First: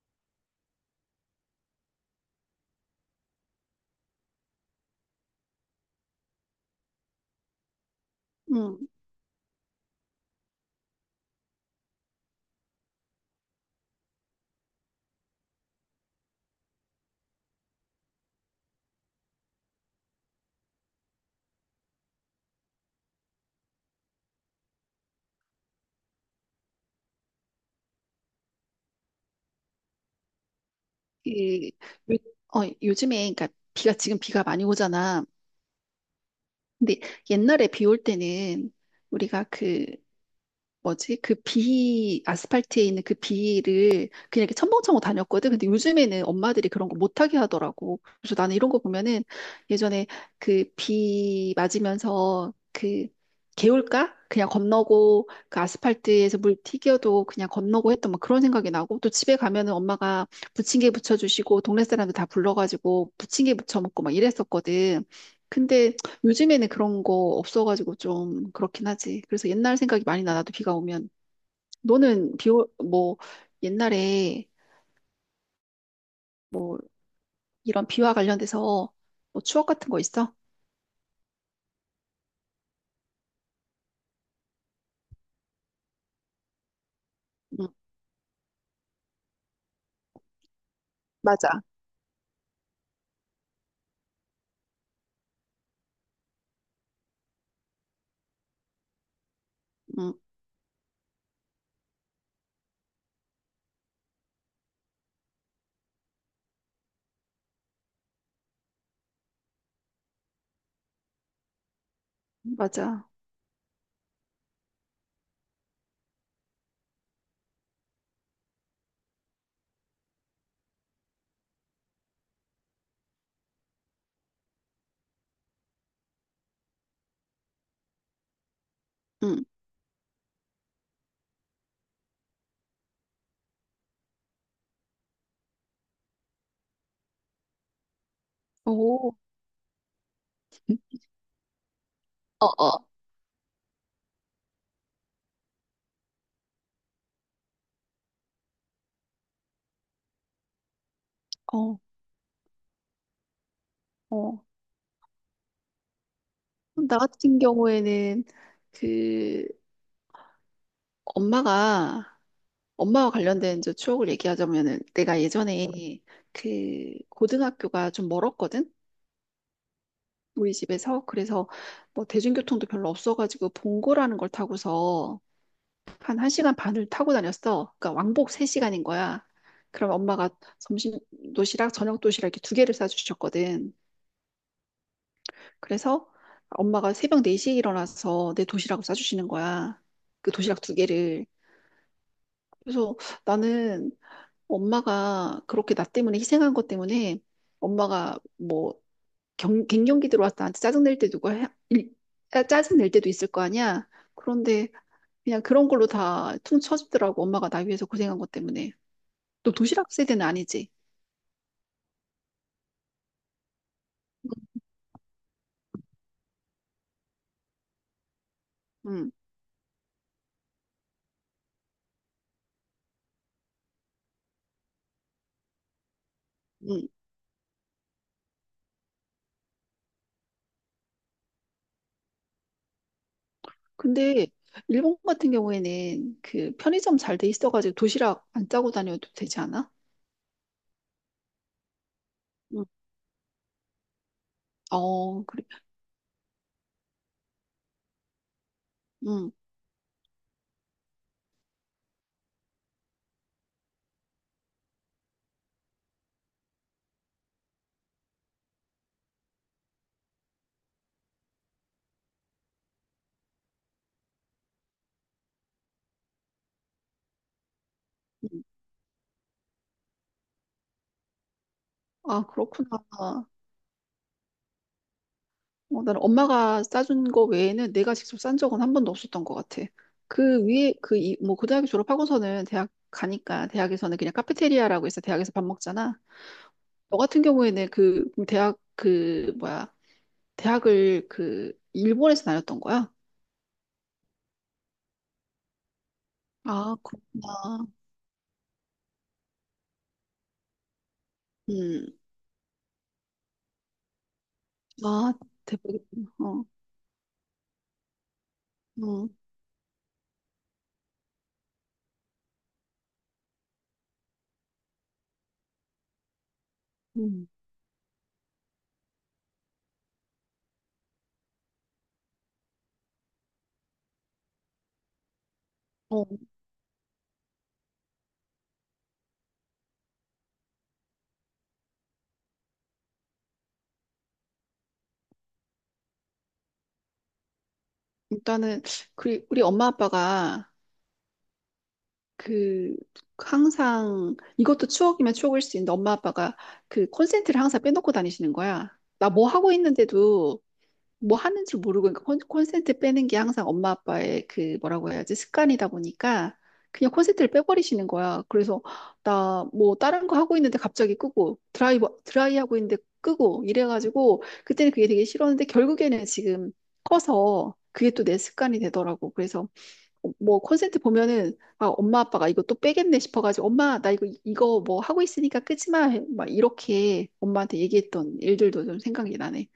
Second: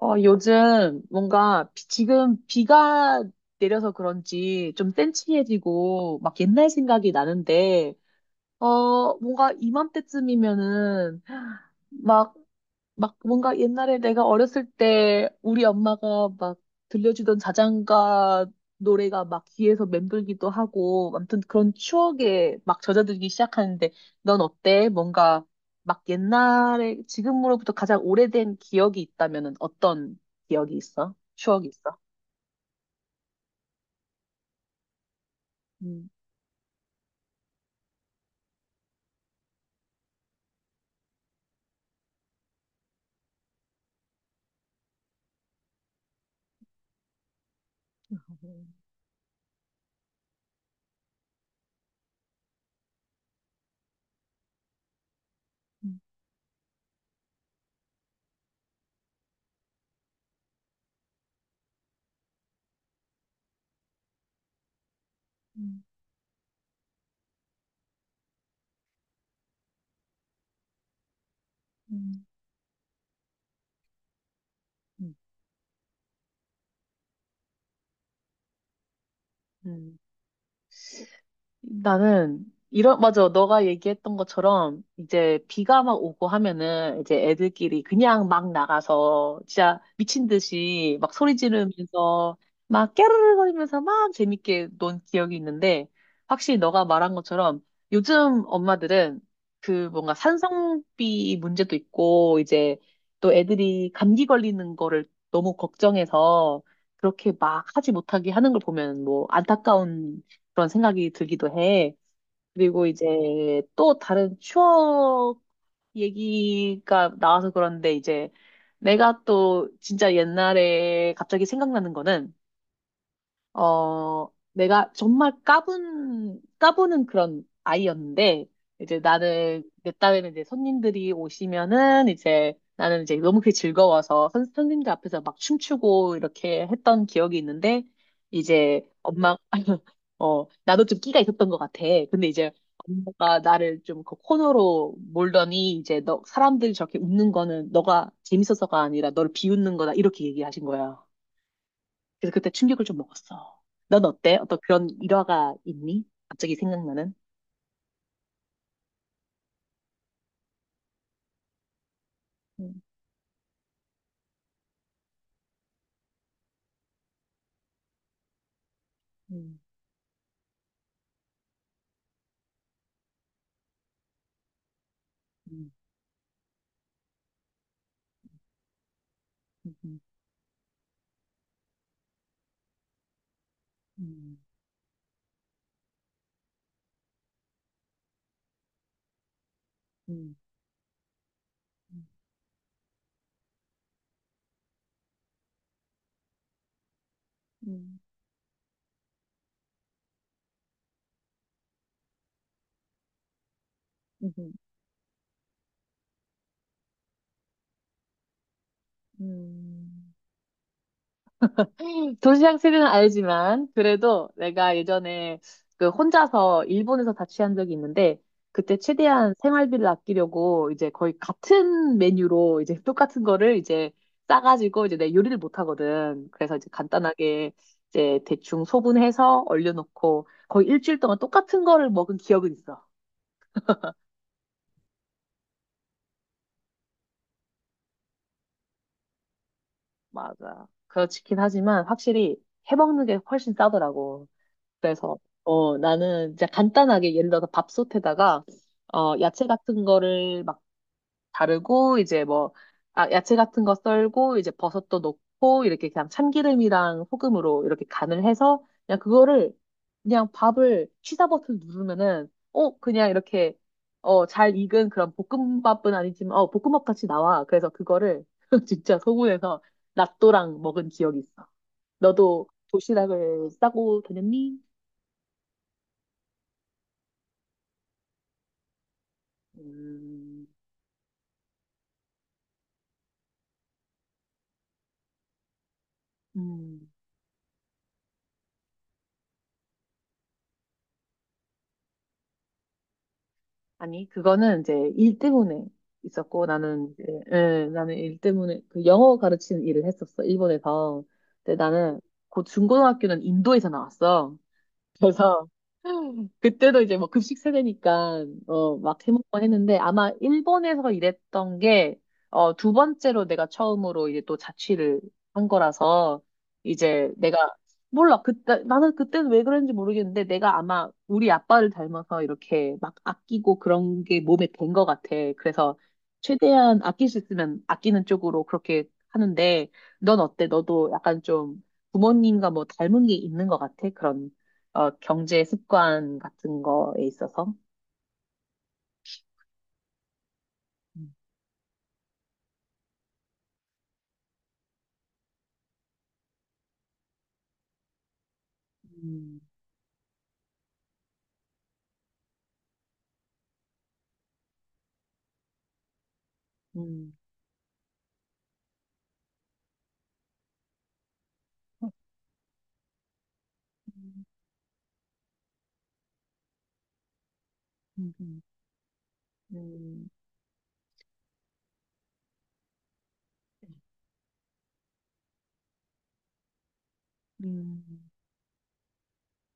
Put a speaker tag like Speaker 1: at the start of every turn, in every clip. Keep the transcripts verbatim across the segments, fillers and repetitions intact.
Speaker 1: 어, 요즘 뭔가 비- 지금 비가 내려서 그런지 좀 센치해지고 막 옛날 생각이 나는데,
Speaker 2: 음,
Speaker 1: 어, 뭔가 이맘때쯤이면은 막 막 뭔가 옛날에 내가 어렸을 때 우리 엄마가 막 들려주던 자장가 노래가 막 귀에서 맴돌기도 하고 아무튼 그런 추억에 막 젖어들기 시작하는데 넌 어때? 뭔가 막 옛날에 지금으로부터 가장 오래된 기억이 있다면은 어떤 기억이 있어? 추억이
Speaker 2: 이,
Speaker 1: 있어?
Speaker 2: 요, 어, 요즘에, 그러니까 비가, 지금 비가 많이 오잖아.
Speaker 1: 음,
Speaker 2: 근데 옛날에 비 올 때는 우리가 그 뭐지? 그 비, 아스팔트에 있는 그 비를 그냥 이렇게 첨벙첨벙 다녔거든. 근데 요즘에는 엄마들이 그런 거 못하게 하더라고. 그래서 나는 이런
Speaker 1: 음,
Speaker 2: 거 보면은 예전에 그 비 맞으면서 그 개울가? 그냥 건너고 그
Speaker 1: 음,
Speaker 2: 아스팔트에서 물 튀겨도 그냥 건너고 했던 뭐 그런 생각이 나고, 또 집에 가면은 엄마가 부침개 부쳐주시고 동네 사람들 다 불러가지고 부침개 부쳐 먹고 막 이랬었거든. 근데 요즘에는 그런 거 없어가지고 좀 그렇긴 하지. 그래서 옛날 생각이 많이 나, 나도 비가 오면.
Speaker 1: 음,
Speaker 2: 너는 비, 오, 뭐, 옛날에
Speaker 1: 음.
Speaker 2: 이런 비와 관련돼서 뭐 추억 같은
Speaker 1: 음,
Speaker 2: 거 있어?
Speaker 1: 나는 이런 맞아 너가 얘기했던 것처럼 이제 비가 막 오고 하면은 이제
Speaker 2: 응,
Speaker 1: 애들끼리 그냥 막 나가서 진짜 미친 듯이 막 소리
Speaker 2: 맞아.
Speaker 1: 지르면서 막 깨르르거리면서 막 재밌게 논 기억이 있는데 확실히 너가 말한 것처럼 요즘 엄마들은 그 뭔가
Speaker 2: 응,
Speaker 1: 산성비 문제도 있고 이제 또 애들이 감기 걸리는 거를 너무 걱정해서 그렇게 막 하지 못하게 하는 걸 보면 뭐 안타까운 그런 생각이 들기도 해. 그리고
Speaker 2: 맞아.
Speaker 1: 이제 또 다른 추억 얘기가 나와서 그런데 이제 내가 또 진짜 옛날에 갑자기 생각나는 거는 어, 내가 정말 까분, 까부는 그런 아이였는데, 이제
Speaker 2: 응.
Speaker 1: 나는, 내 딸에는 이제 손님들이 오시면은 이제 나는 이제 너무 그게 즐거워서 선, 선생님들 앞에서 막 춤추고 이렇게 했던 기억이 있는데, 이제
Speaker 2: 오,
Speaker 1: 엄마, 어, 나도 좀 끼가 있었던 것 같아. 근데
Speaker 2: 어,
Speaker 1: 이제
Speaker 2: 어.
Speaker 1: 엄마가 나를 좀 그 코너로 몰더니 이제 너, 사람들이 저렇게 웃는 거는 너가 재밌어서가 아니라 너를 비웃는 거다. 이렇게 얘기하신 거야.
Speaker 2: 어,
Speaker 1: 그래서 그때 충격을 좀 먹었어. 넌 어때?
Speaker 2: 어.
Speaker 1: 어떤 그런 일화가 있니? 갑자기
Speaker 2: 나
Speaker 1: 생각나는?
Speaker 2: 같은 경우에는 그 엄마가,
Speaker 1: 음,
Speaker 2: 엄마와 관련된 저 추억을 얘기하자면은, 내가 예전에 그 고등학교가 좀 멀었거든?
Speaker 1: 음,
Speaker 2: 우리 집에서. 그래서 뭐 대중교통도 별로 없어가지고 봉고라는 걸 타고서
Speaker 1: 음,
Speaker 2: 한 1시간 반을 타고 다녔어. 그러니까 왕복 세 시간인 거야. 그럼
Speaker 1: 음,
Speaker 2: 엄마가 점심 도시락, 저녁 도시락 이렇게 두 개를 싸주셨거든.
Speaker 1: 음,
Speaker 2: 그래서 엄마가 새벽 네 시에 일어나서 내 도시락을 싸주시는 거야. 그
Speaker 1: 음,
Speaker 2: 도시락 두 개를. 그래서 나는, 엄마가 그렇게 나 때문에 희생한 것 때문에,
Speaker 1: 음,
Speaker 2: 엄마가 뭐 경, 갱년기 들어와서 나한테 짜증낼 때, 누가 해, 일- 짜- 짜증낼 때도 있을 거 아니야.
Speaker 1: 음, 음,
Speaker 2: 그런데 그냥 그런 걸로 다 퉁쳐주더라고. 엄마가 나 위해서 고생한 것 때문에. 또 도시락
Speaker 1: 음.
Speaker 2: 세대는 아니지.
Speaker 1: 도시락 스릴은 알지만 그래도 내가 예전에 그 혼자서 일본에서 자취한 적이 있는데 그때
Speaker 2: 응,
Speaker 1: 최대한 생활비를 아끼려고 이제 거의 같은 메뉴로 이제 똑같은 거를 이제 싸가지고 이제 내 요리를 못 하거든. 그래서 이제
Speaker 2: 응.
Speaker 1: 간단하게 이제 대충 소분해서 얼려놓고 거의 일주일 동안 똑같은 거를 먹은 기억은 있어.
Speaker 2: 근데 일본 같은 경우에는 그 편의점 잘 돼 있어가지고 도시락 안 짜고 다녀도 되지 않아?
Speaker 1: 맞아. 그렇긴 하지만 확실히
Speaker 2: 응.
Speaker 1: 해먹는 게 훨씬 싸더라고. 그래서
Speaker 2: 어, 그래.
Speaker 1: 어 나는 이제 간단하게 예를 들어서 밥솥에다가 어
Speaker 2: 응.
Speaker 1: 야채 같은 거를 막 자르고 이제 뭐 아, 야채 같은 거 썰고 이제 버섯도 넣고 이렇게 그냥 참기름이랑 소금으로 이렇게 간을 해서 그냥 그거를 그냥 밥을 취사 버튼 누르면은 어 그냥 이렇게 어 잘 익은 그런 볶음밥은 아니지만 어 볶음밥 같이 나와. 그래서 그거를
Speaker 2: 응.
Speaker 1: 진짜 소문에서 낫또랑 먹은 기억이 있어.
Speaker 2: 아,
Speaker 1: 너도
Speaker 2: 그렇구나.
Speaker 1: 도시락을 싸고 다녔니?
Speaker 2: 어, 나는 엄마가 싸준 거 외에는 내가 직접 싼 적은 한 번도 없었던 것 같아. 그
Speaker 1: 음,
Speaker 2: 위에, 그, 이, 뭐, 고등학교 졸업하고서는 대학 가니까, 대학에서는 그냥 카페테리아라고 해서 대학에서 밥 먹잖아.
Speaker 1: 음.
Speaker 2: 너 같은 경우에는 그, 대학, 그, 뭐야, 대학을 그, 일본에서 다녔던 거야?
Speaker 1: 아니, 그거는 이제 일 때문에 있었고,
Speaker 2: 아,
Speaker 1: 나는 이제, 예,
Speaker 2: 그렇구나.
Speaker 1: 나는 일 때문에 그 영어 가르치는 일을 했었어, 일본에서. 근데
Speaker 2: 음,
Speaker 1: 나는 고 중고등학교는 인도에서 나왔어.
Speaker 2: 아,
Speaker 1: 그래서
Speaker 2: 대박이다. 어,
Speaker 1: 그때도 이제 뭐 급식 세대니까 어 막
Speaker 2: 음,
Speaker 1: 해먹고 했는데 아마 일본에서 일했던 게 어 두 번째로 내가 처음으로 이제 또 자취를 한 거라서 이제
Speaker 2: 음.
Speaker 1: 내가 몰라 그때 나는 그때는 왜 그랬는지 모르겠는데 내가 아마 우리 아빠를 닮아서 이렇게 막 아끼고 그런 게 몸에 밴 것 같아. 그래서
Speaker 2: 어,
Speaker 1: 최대한 아낄 수 있으면 아끼는 쪽으로 그렇게 하는데 넌 어때? 너도 약간 좀 부모님과 뭐 닮은 게 있는 것 같아? 그런 어, 경제 습관 같은 거에 있어서.
Speaker 2: 일단은, 그, 우리 엄마 아빠가,
Speaker 1: 음,
Speaker 2: 그 항상 이것도 추억이면 추억일 수 있는데, 엄마 아빠가 그 콘센트를 항상 빼놓고 다니시는 거야. 나 뭐 하고 있는데도 뭐 하는 줄 모르고, 그러니까 콘, 콘센트 빼는 게 항상 엄마 아빠의 그 뭐라고 해야지, 습관이다 보니까 그냥
Speaker 1: 음,
Speaker 2: 콘센트를 빼버리시는 거야. 그래서 나 뭐 다른 거 하고 있는데 갑자기 끄고, 드라이
Speaker 1: 음,
Speaker 2: 드라이 하고 있는데 끄고 이래가지고, 그때는 그게 되게 싫었는데 결국에는 지금 커서 그게 또
Speaker 1: 음,
Speaker 2: 내
Speaker 1: 음,
Speaker 2: 습관이 되더라고. 그래서
Speaker 1: 음,
Speaker 2: 뭐 콘센트 보면은 아, 엄마 아빠가 이거 또 빼겠네 싶어가지고, 엄마 나 이거 이거 뭐 하고 있으니까 끄지마, 막 이렇게 엄마한테
Speaker 1: 음.
Speaker 2: 얘기했던 일들도 좀 생각이 나네.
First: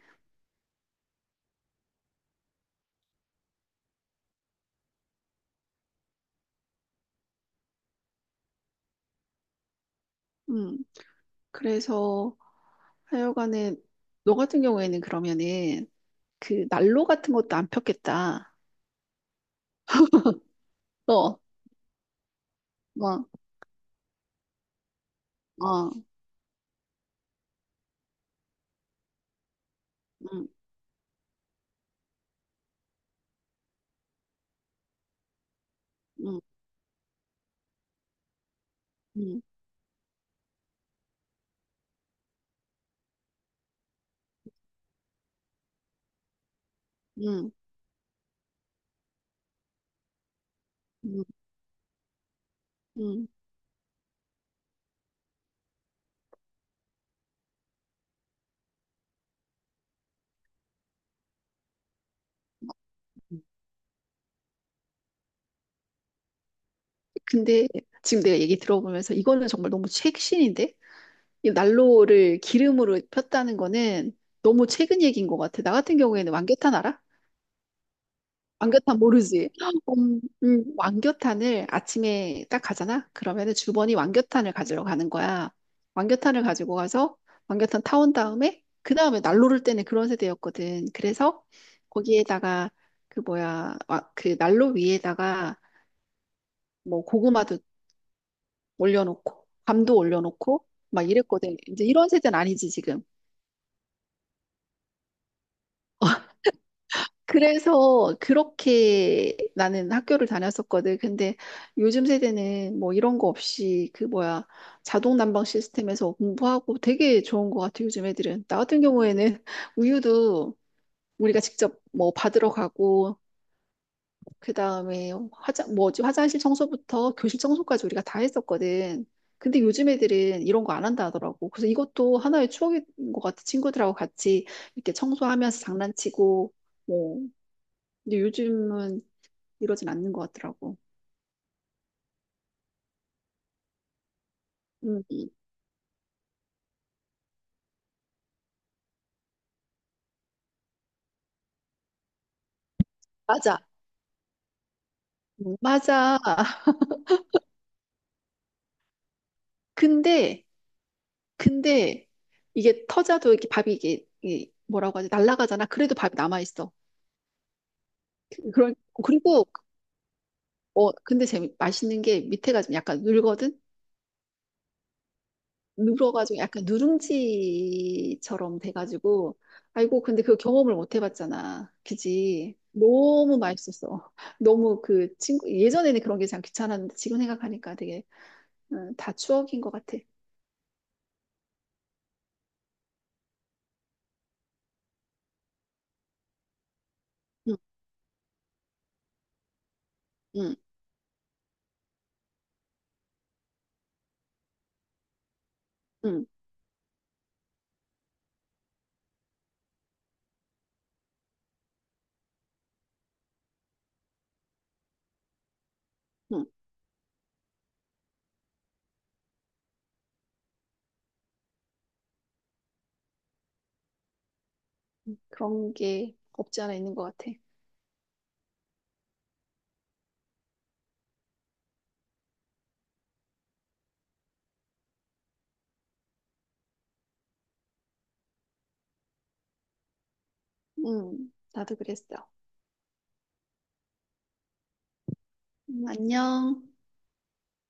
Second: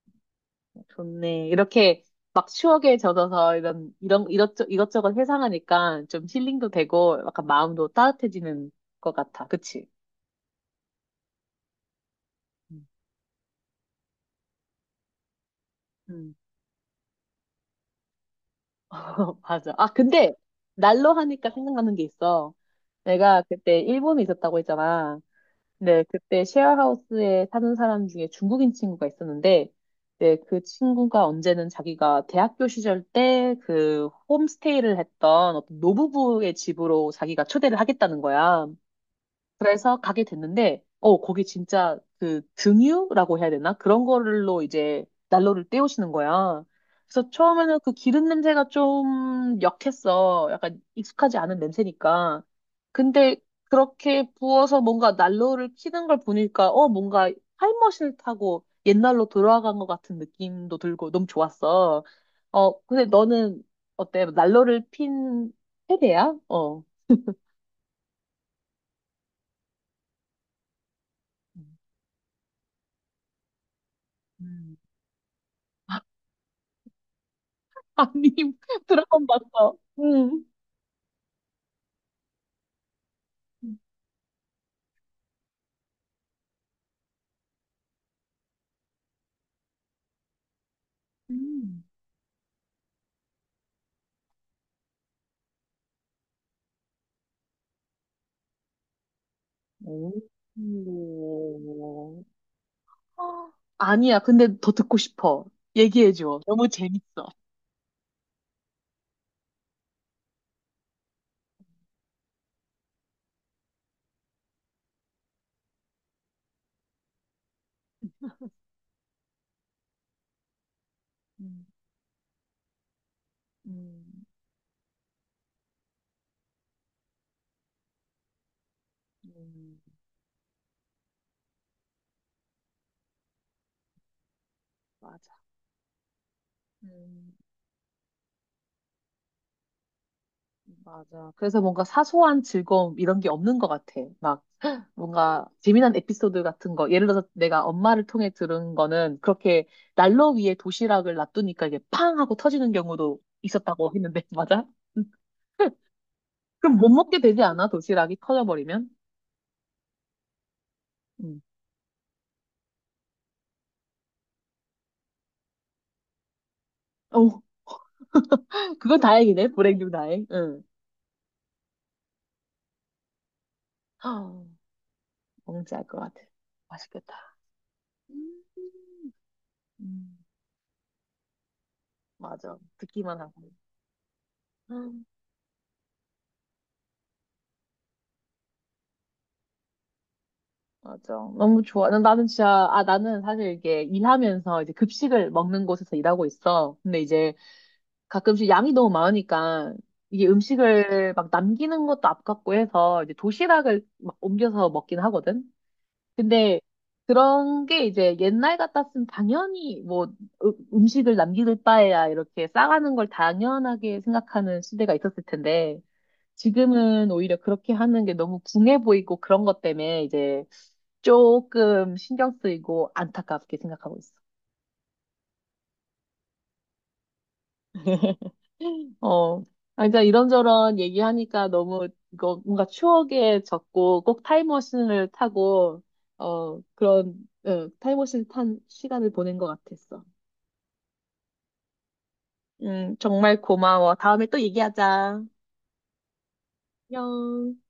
Speaker 1: 좋네. 이렇게 막 추억에 젖어서 이런, 이런, 이것저, 이것저것 회상하니까 좀 힐링도 되고 약간 마음도 따뜻해지는 것 같아. 그치?
Speaker 2: 음 그래서
Speaker 1: 음.
Speaker 2: 하여간에, 너 같은 경우에는 그러면은
Speaker 1: 음.
Speaker 2: 그 난로 같은 것도 안 폈겠다.
Speaker 1: 맞아. 아, 근데 날로
Speaker 2: 어,
Speaker 1: 하니까 생각나는 게 있어.
Speaker 2: 막,
Speaker 1: 내가 그때 일본에 있었다고 했잖아.
Speaker 2: 어,
Speaker 1: 네, 그때 쉐어하우스에 사는 사람 중에 중국인 친구가 있었는데, 네,
Speaker 2: 음,
Speaker 1: 그 친구가 언제는 자기가 대학교 시절 때 그 홈스테이를 했던 어떤
Speaker 2: 음,
Speaker 1: 노부부의 집으로 자기가 초대를 하겠다는 거야.
Speaker 2: 음,
Speaker 1: 그래서 가게 됐는데, 어, 거기 진짜 그 등유라고 해야 되나? 그런 거로 이제 난로를 때우시는 거야. 그래서
Speaker 2: 음,
Speaker 1: 처음에는 그 기름 냄새가 좀 역했어. 약간
Speaker 2: 음,
Speaker 1: 익숙하지 않은 냄새니까.
Speaker 2: 음.
Speaker 1: 근데 그렇게 부어서 뭔가 난로를 켜는 걸 보니까, 어, 뭔가 타임머신을 타고 옛날로 돌아간 것 같은 느낌도 들고 너무 좋았어. 어, 근데
Speaker 2: 음.
Speaker 1: 너는 어때? 난로를 핀 세대야? 어.
Speaker 2: 근데 지금 내가 얘기 들어보면서, 이거는 정말 너무 최신인데? 이 난로를 기름으로 폈다는 거는 너무
Speaker 1: 음.
Speaker 2: 최근 얘기인 것 같아. 나 같은 경우에는 왕겨탄 알아?
Speaker 1: 아니, 드
Speaker 2: 왕겨탄
Speaker 1: 라마
Speaker 2: 모르지?
Speaker 1: 봤어.
Speaker 2: 음,
Speaker 1: 응.
Speaker 2: 음, 왕겨탄을 아침에 딱 가잖아? 그러면은 주번이 왕겨탄을 가지러 가는 거야. 왕겨탄을 가지고 가서 왕겨탄 타온 다음에, 그 다음에 난로를 때는 그런 세대였거든. 그래서
Speaker 1: 음.
Speaker 2: 거기에다가 그 뭐야, 와- 그 난로 위에다가 뭐 고구마도 올려놓고 밤도
Speaker 1: 오.
Speaker 2: 올려놓고 막 이랬거든. 이제 이런 세대는 아니지 지금.
Speaker 1: 아, 아니야, 근데 더 듣고 싶어. 얘기해줘. 너무 재밌어.
Speaker 2: 그래서 그렇게 나는 학교를 다녔었거든. 근데 요즘 세대는 뭐 이런 거 없이 그 뭐야, 자동 난방 시스템에서 공부하고, 되게 좋은 것 같아, 요즘 애들은. 나 같은 경우에는 우유도 우리가
Speaker 1: 음,
Speaker 2: 직접 뭐 받으러 가고,
Speaker 1: 음,
Speaker 2: 그 다음에 화장 뭐지, 화장실 청소부터 교실 청소까지 우리가 다 했었거든. 근데
Speaker 1: 음,
Speaker 2: 요즘 애들은 이런 거 안 한다 하더라고. 그래서 이것도 하나의 추억인 것 같아. 친구들하고 같이 이렇게
Speaker 1: 맞아.
Speaker 2: 청소하면서 장난치고 뭐.
Speaker 1: 음,
Speaker 2: 근데 요즘은 이러진 않는 것 같더라고.
Speaker 1: 맞아. 그래서 뭔가 사소한 즐거움 이런 게 없는 것 같아. 막
Speaker 2: 음,
Speaker 1: 뭔가 재미난 에피소드 같은 거. 예를 들어서 내가 엄마를 통해 들은 거는 그렇게 난로 위에 도시락을 놔두니까 이게 팡 하고 터지는 경우도
Speaker 2: 맞아.
Speaker 1: 있었다고 했는데, 맞아?
Speaker 2: 음, 맞아.
Speaker 1: 그럼 못 먹게 되지 않아? 도시락이 터져버리면?
Speaker 2: 근데
Speaker 1: 응.
Speaker 2: 근데 이게 터져도, 이게 밥이 이게, 이게 뭐라고 하지? 날아가잖아. 그래도 밥이 남아 있어.
Speaker 1: 어,
Speaker 2: 그런
Speaker 1: 그건
Speaker 2: 그리고
Speaker 1: 다행이네. 불행 중 다행. 응.
Speaker 2: 어 근데 재미 맛있는 게 밑에가 좀 약간 눌거든.
Speaker 1: 아, 뭔지 알 것 같아.
Speaker 2: 눌어가지고 약간
Speaker 1: 맛있겠다. 음,
Speaker 2: 누룽지처럼 돼가지고. 아이고,
Speaker 1: 음,
Speaker 2: 근데 그 경험을 못 해봤잖아. 그지?
Speaker 1: 맞아. 듣기만
Speaker 2: 너무
Speaker 1: 하고.
Speaker 2: 맛있었어. 너무
Speaker 1: 음,
Speaker 2: 그 친구 예전에는 그런 게 참 귀찮았는데 지금 생각하니까 되게. 음, 다 추억인 것 같아.
Speaker 1: 맞아. 너무 좋아. 난- 나는 진짜, 아, 나는 사실 이게 일하면서 이제 급식을 먹는 곳에서 일하고 있어. 근데 이제
Speaker 2: 응,
Speaker 1: 가끔씩 양이 너무 많으니까 이게
Speaker 2: 응.
Speaker 1: 음식을 막 남기는 것도 아깝고 해서 이제 도시락을 막 옮겨서 먹긴 하거든.
Speaker 2: 응,
Speaker 1: 근데 그런 게 이제 옛날 같았으면 당연히 뭐 으- 음식을 남길 바에야 이렇게 싸가는 걸 당연하게 생각하는 시대가 있었을 텐데
Speaker 2: 응.
Speaker 1: 지금은 오히려 그렇게 하는 게 너무 궁해 보이고 그런 것 때문에 이제 조금 신경 쓰이고 안타깝게 생각하고 있어.
Speaker 2: 그런 게 없지 않아 있는 것 같아.
Speaker 1: 어, 아, 이제 이런저런 얘기하니까 너무 이거 뭔가 추억에 젖고 꼭 타임머신을 타고 어 그런 어, 타임머신 탄 시간을 보낸 것 같았어.
Speaker 2: 응, 나도 그랬어.
Speaker 1: 음, 정말 고마워. 다음에 또 얘기하자.
Speaker 2: 음, 안녕.
Speaker 1: 안녕.